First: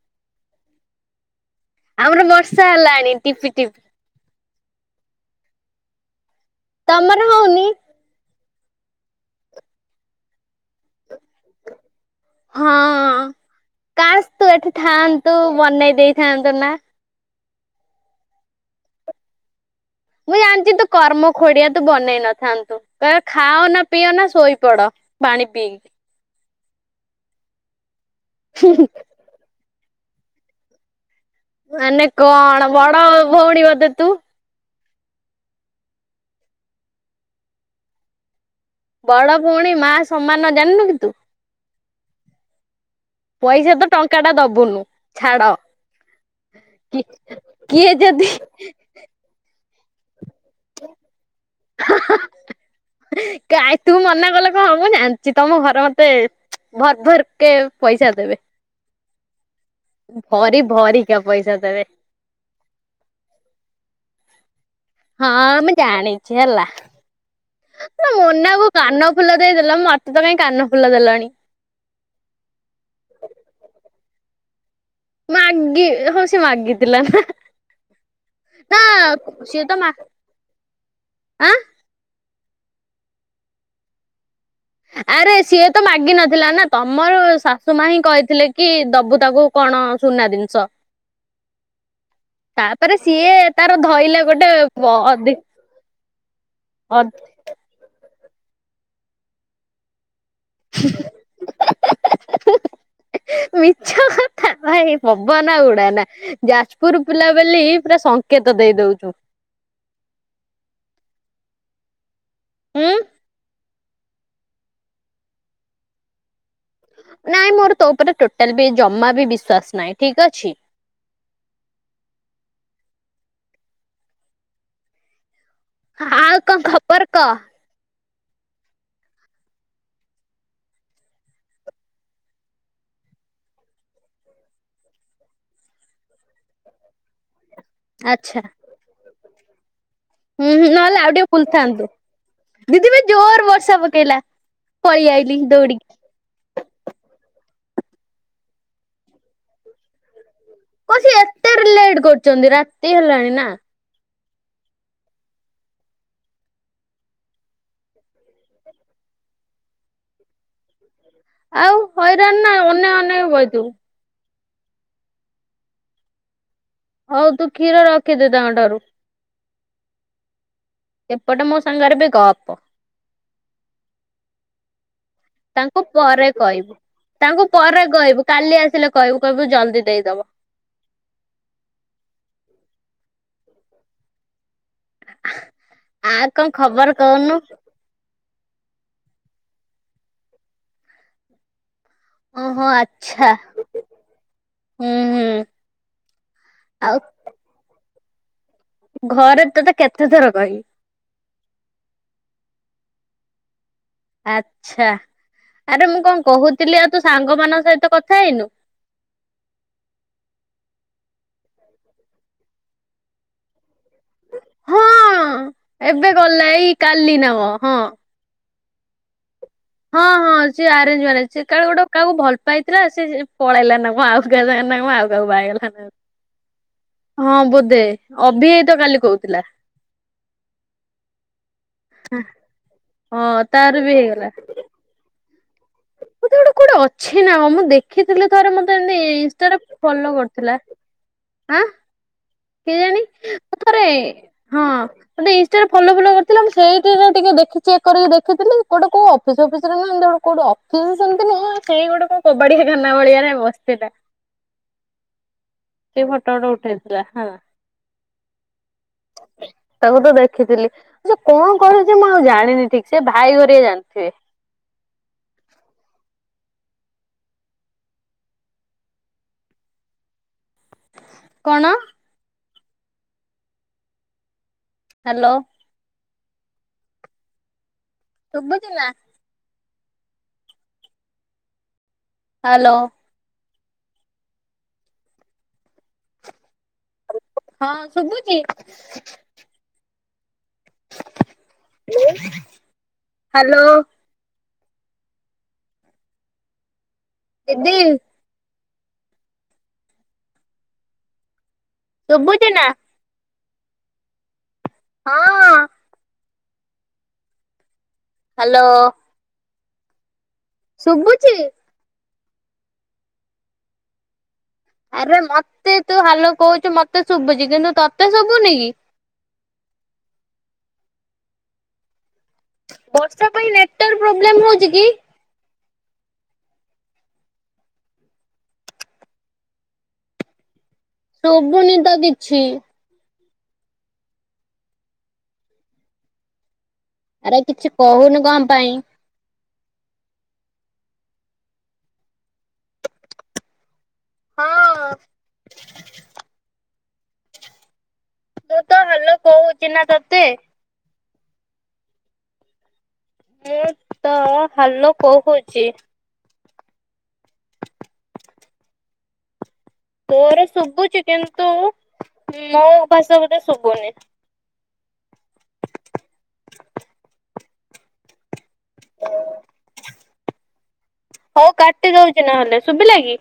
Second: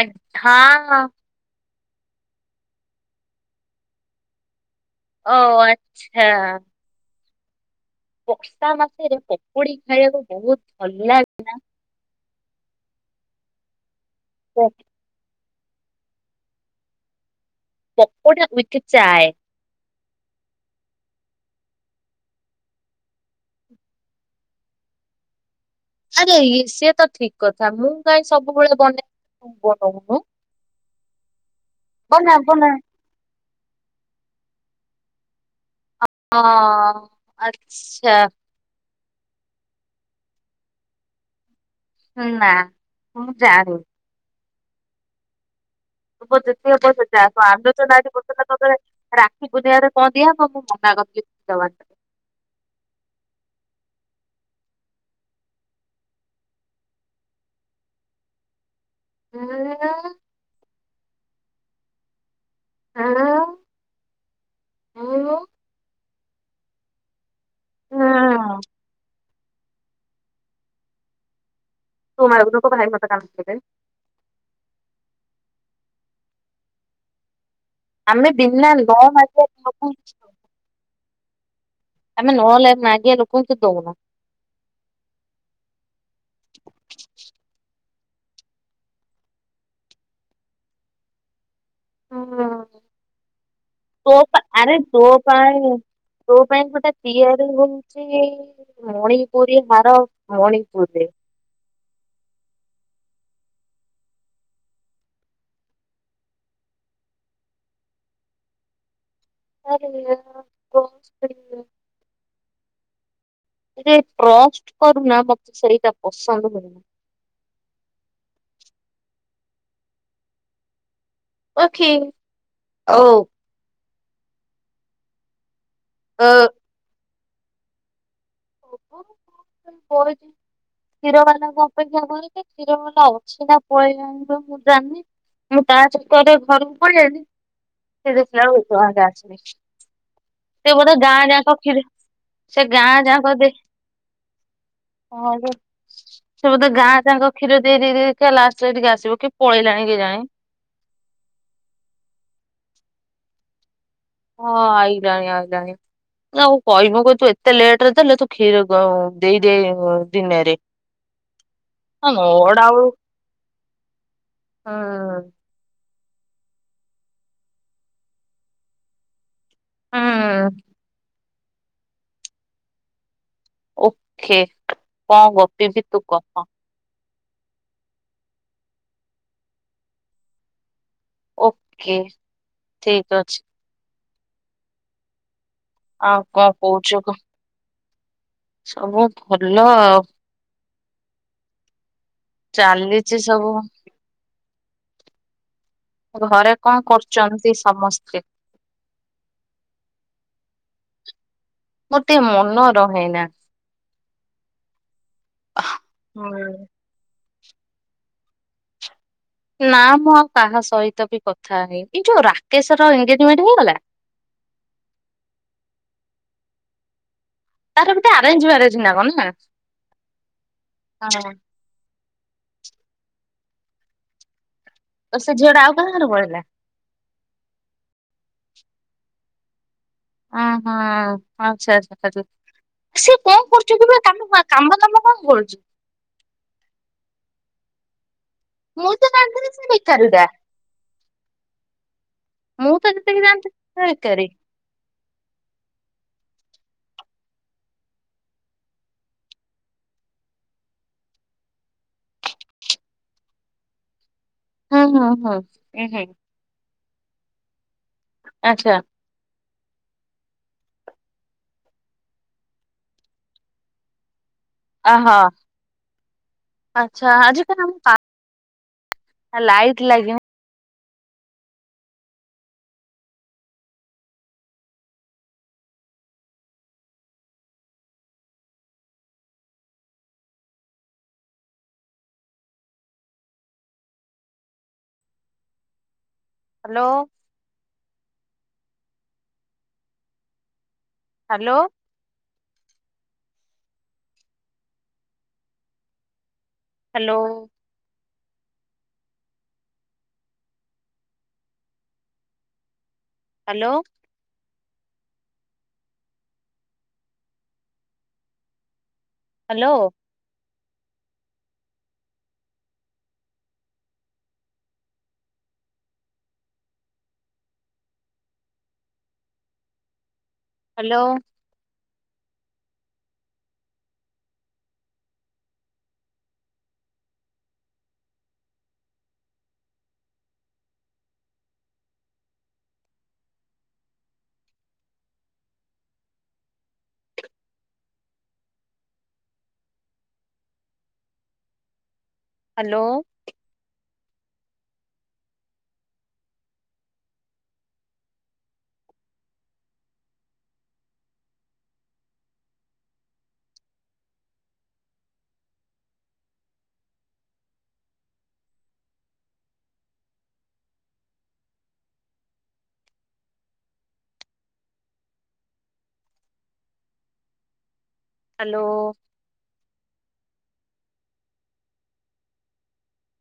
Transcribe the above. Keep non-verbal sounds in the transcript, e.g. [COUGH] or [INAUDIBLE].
ଆଗ୍ ହଁ ହଁ! ଆମର ବର୍ଷା ହେଲାଣି ଟିପି ଟିପ୍ ଓ ଆଚ୍ଛା। ତମର ହଉନି? ବର୍ଷା ମାସରେ ପକୁଡି ଖାଇବାକୁ ବହୁତ୍ ଭଲ ଲାଗେ ନା? ହଁ କାସ୍ ତୁ ପ ଏଠି ଥାଆନ୍ତୁ ବନେଇ ଦେଇଥାନ୍ତୁ ନା? ପକୁଡି ୱିଥ୍ ଚାୟେ। ମୁଁ ଜାଣିଚି ତୁ କର୍ମଖୋଡିଆ ତୁ ବନେଇ ନଥାନ୍ତୁ କହିବ ଖାଅ ନା ପିଅ ନା ଶୋଇପଡ। ପାଣି ପିଇକି। ଆରେ ଇ ସିଏ ତ ଠିକ୍ କଥା ମୁଁ କାଇଁ ସବୁବେଳେ ବନେଇ ବନଉନୁ। ମାନେ ବନା କଣ ବନା। ବଡ ଭଉଣୀ ବୋଧେ ତୁ। ହଁ ଆଚ୍ଛା। ବଡ ଭଉଣୀ ମା ସମାନ ଜାଣିନୁ କି ତୁ? ନା ମୁଁ ଜାଣି। ଟଙ୍କାଟା ଦବୁନୁ ଛାଡ। ହବ ଯେତି ହବ ସେ ଚା ତ କିଏ ଆଲୋଚନା ଆଜି ଯଦି ଗୋଟେ [UNINTELLIGIBLE] ରାକ୍ଷୀ ପୂର୍ଣ୍ଣିମାରେ କଁ ଦିଆ ହବ ମୁଁ ମନା କରୁଚି କିଛି ଦବାନି। କାଇଁ ତୁ ମନା କଲେ କଣ ମୁଁ ଜାଣିଚି ତମ ଘର ମତେ ଭର ଭର କେ ପଇସା ଦେବେ। ଏଁ ଭରି ଭରି କିଅ ପଇସା ଦେବେ। ଆଁ ହଁ ଆମେ ଜାଣିଛି ହେଲା ଉଁ ଏ ମନାକୁ କାନ ଫୁଲ ଦେଇଦଲ ମତେ ତ କାଇଁ କାନ ଫୁଲ ଦେଲନି। ତୁ ମାଗୁନୁ ତୋ ଭାଇ ତତେ କାନ ଫୁଲି ଦେବେ। ମାଗି ହଁ ସେ ମାଗିଥିଲା। ଆମେ ବିନା ନା ନ ମାଗିଲେ ସିଏ ତ ମା ଠକୁଛି। ଆଁ ଆମେ ନ ଲା ମାଗିବା ଲୋକଙ୍କୁ କିଛି ଦଉନା। ଆରେ ସିଏ ତ ମାଗିନଥିଲା ନା। ତମର ଶାଶୁ ମା ହିଁ କହିଥିଲେ କି ଦବୁ ତାକୁ। କଣ ସୁନା ଜିନିଷ। ତାପରେ ସିଏ ତାର ତୋ ଧଇଲା ଗୋଟେ ଆରେ ଅ ତୋ ଅଧି ପାଇଁ ତୋ ପାଇଁ ଗୋଟେ ପିଏ [UNINTELLIGIBLE] ହଉଚି ମଣିପୁରୀ ହାର ମଣିପୁରରେ। ମିଛ କଥା। ଭାଇ ପବନା ଉଡା ନା ଯାଜପୁର ପିଲା ବୋଲି ପୁରା ସଂଙ୍କେତ ଦେଇ ଦଉଚୁ। [UNINTELLIGIBLE] ଆଁ ମତେ ଏ ଟ୍ରଷ୍ଟ କରୁନା ମତେ ସେଇଟା ପସନ୍ଦ ହଉନି। ନାଇଁ ମୋର ତୋ ଉପରେ ଟୋଟାଲ ବି ଜମା ବି ବିଶ୍ଵାସ ନାହିଁ। ଠିକ୍ ଅଛି। ଓକେ ଓ ଓ ଆଉ କଣ ଖବର କହ। କଇଚି। କ୍ଷୀର ବାଲାକୁ ଅପେକ୍ଷା କରଚି। କ୍ଷୀର ବାଲା ଅଛି ନା ପଳେଇଲାଣି ବା ମୁଁ ଜାଣିନି। ମୁଁ ତା ଚକରେ ଘରକୁ ପଳେଇଆଇଲି। ସେ ଆଚ୍ଛା ଦେଖିଲା ବେଳେକୁ ଏତେ ବେଳ ଯାଏ ଆସିନି। ହୁଁ ହୁଁ ସେ ବୋଧେ ନହେଲେ ଆଉ ଗାଁ ଟିକେ ଯାକ କ୍ଷୀର ବୁଲିଥାନ୍ତୁ। ସେ ଗାଁ ଦିଦି ବି ଜୋ ଯାକ ଜୋର୍ ଦେ ବର୍ଷା ପକେଇଲା। ପଳେଇ ହଁ ଆଇଲି ଯେ ଦୌଡିକି। ସେ ବୋଧେ ଗାଁ ଯାଙ୍କ କ୍ଷୀର ଦେଇ ଦେଇ ଦେଇକା ଲାଷ୍ଟରେ ଏଠିକି ଆସିବ। କି ପଳେଇଲାଣି କେଜାଣି। କଣ ସେ ଏତେ ଲେଟ୍ କରୁଚନ୍ତି? ରାତି ହେଲାଣି ନା। ହଁ ଆଇଲାଣି ଆଇଲାଣି। ଆଉ କହିବି ମୁଁ କହିବି ତୁ ଏତେ ଲେଟରେ ଦେଲେ ତୁ କ୍ଷୀର ଦେଇଦେ ଦିନେରେ। ଆଉ ହେ ହଇରାଣ ନା ମୋର ଆଉ ହୁଁ। ଅନେଇ ଅନେଇ ବଇଥିବୁ। ହଉ ତୁ କ୍ଷୀର ରଖିଦେ ତାଙ୍କ ଠାରୁ। ହୁଁ ଏପଟେ ମୋ ସାଙ୍ଗରେ ବି ଗପ। ଓକେ କଣ ଗପି ତାଙ୍କୁ ବି ତୁ ପରେ କହ? କହିବୁ। ତାଙ୍କୁ ପରେ କହିବୁ କାଲି ଆସିଲେ କହିବୁ କହିବୁ ଜଲ୍ଦି ଦେଇଦବ। ଓକେ ଠିକ୍ ଅଛି। ଆଉ କଣ ଖବର କହୁନୁ? ସବୁ ଭଲ ଆଉ। ଓହୋ ଚାଲିଛି ଆଚ୍ଛା ସବୁ। ହୁଁ ହୁଁ। ଘରେ କଣ ଆଉ କରୁଛନ୍ତି ସମସ୍ତେ? ଘରେ ତତେ କେତେ ଥର କହିବି? ମୋର ଟିକେ ମନ ରହେନା? ଆଛା ଆରେ ମୁଁ କଣ ହଁ କହୁଥିଲି ଆଉ ତୁ ସାଙ୍ଗମାନଙ୍କ ସହିତ କଥା ହେଇନୁ? ନା ମୁଁ ଆଉ କାହା ସହିତ ବି କଥା ହେଇନି ଏଇ ଯୋଉ ରାକେଶ ର ଏଗେଜମେଣ୍ଟ ହେଇଗଲା? ହଁ ଏବେ ଗଲା ଏଇ କାଲି ନା କଣ? ହଁ। ତାର ବୋଧେ ଆରେଞ୍ଜମ୍ୟାରେଜ ନା କଣ ନା? ହଁ ହଁ ସିଏ ଆରେଞ୍ଜମ୍ୟାରେଜ ହଁ। ସେ କାଳେ ଗୋଟେ କାହାକୁ ଭଲ ପାଇଥିଲା ସେ ପଳେଇଲା ନା କଣ ଆଉ କା [UNINTELLIGIBLE] ଆଉ ତ କାହାକୁ ସେ ବାହା ଝିଅ ଟା ହେଇଗଲା ଆଉ ନା କାହା ଘରେ ପଳେଇଲା ହଁ ବୋଧେ ଅଭି ଭାଇ ତ କାଲି କହୁଥିଲା? ଓହୋ ଆଛା ଆଛା। ହଁ ତାର ବି ହେଇଗଲା। କାମ ଦାମ କଣ କରୁଛି? ବୋଧେ କୁଆଡ଼େ ଗୋଟେ କୋଉଠି ଅଛି ନା ମୁଁ ଦେଖି ଦେଖିଥିଲେ ଥରେ ମତେ ମୁଁ ଇ ତ ଇ ଜାଣିଥିଲି ଇନଷ୍ଟା ସେ ବେକାରୀ ଫଲୋ ଟା କରୁଥିଲା ଆଁ। ମୁଁ ତ ଯେତିକି ଯାଣିଥିଲି ସେ ବେକାରୀ। ମତେ ଇନଷ୍ଟା ଫଲ ଫଲ କରିଥିଲା ମୁଁ ସେଇଠି ଟିକେ ଦେଖି ଚେକ୍ କରିକି ଦେଖିଥିଲି ଗୋଟେ କୋଉ ଅଫିସ୍ ଫସସିରେ ନା ଏମିତି ଗୋଟେ ସେମତି ନୁହଁ ସେଇ ଗୋଟେ କଣ କବାଡିଆ ଖାନା ଭଳିଆରେ ବସିଥିଲା। ହୁଁ ହୁଁ। ଫଟ ଫଟ ଉଠେଇଥିଲା ହଁ। ଆଚ୍ଛା। ହଁ ତାକୁ ତ ଦେଖିଥିଲି ଆ ସେ କଣ କରୁଛି ମୁଁ ଆଉ ଜାଣିନି ଠିକ ସେ ଭାଇ ହେରିକା ଜାଣିଥିବେ? ଅହୋ ଆଛା ଆଜି କ [UNINTELLIGIBLE] ଆ ଲାଇଟ୍ ଲାଗିଛି। କଣ? ହ୍ୟାଲୋ। ଶୁଭୁଛି ନା। ହ୍ୟାଲୋ। ହ୍ୟାଲୋ। ହଁ ଶୁଭୁଛି। ହ୍ୟାଲୋ। ଏ ହ୍ୟାଲୋ। ହ୍ୟାଲୋ। ଦିଦି। ଶୁବୁଛି ନା। ହ୍ୟାଲୋ। ହଁ। ହ୍ୟାଲୋ। ହ୍ୟାଲୋ। ଶୁଭୁଛି? ଆରେ ମତେ ତୁ ହେଲୋ କହୁଛୁ ମତେ ଶୁଭୁଛି କିନ୍ତୁ ତତେ ଶୁଭୁନି କି? ହ୍ୟାଲୋ। ବର୍ଷା ପାଇଁ ନେଟୱାର୍କ ପ୍ରୋବ୍ଲେମ ହଉଛି କି? ଶୁଭୁନି ତ କିଛି। ଆରେ କିଛି କହୁନୁ କଣ ପାଇଁ? ହାଲୋ। ହଁ ତୁ ତହାଲୋ କହୁଚି ନା ତତେ? ମୁଁ ତ ହାଲୋ କହୁଚି। ତୋର ଶୁଭୁଚି କିନ୍ତୁ ମୋ ଭାଷା ବୋଧେ ଶୁଭୁନି। ହ୍ୟାଲୋ ହଉ କାଟି ଦଉଛି ନହେଲେ ଶୁଭିଲା କି?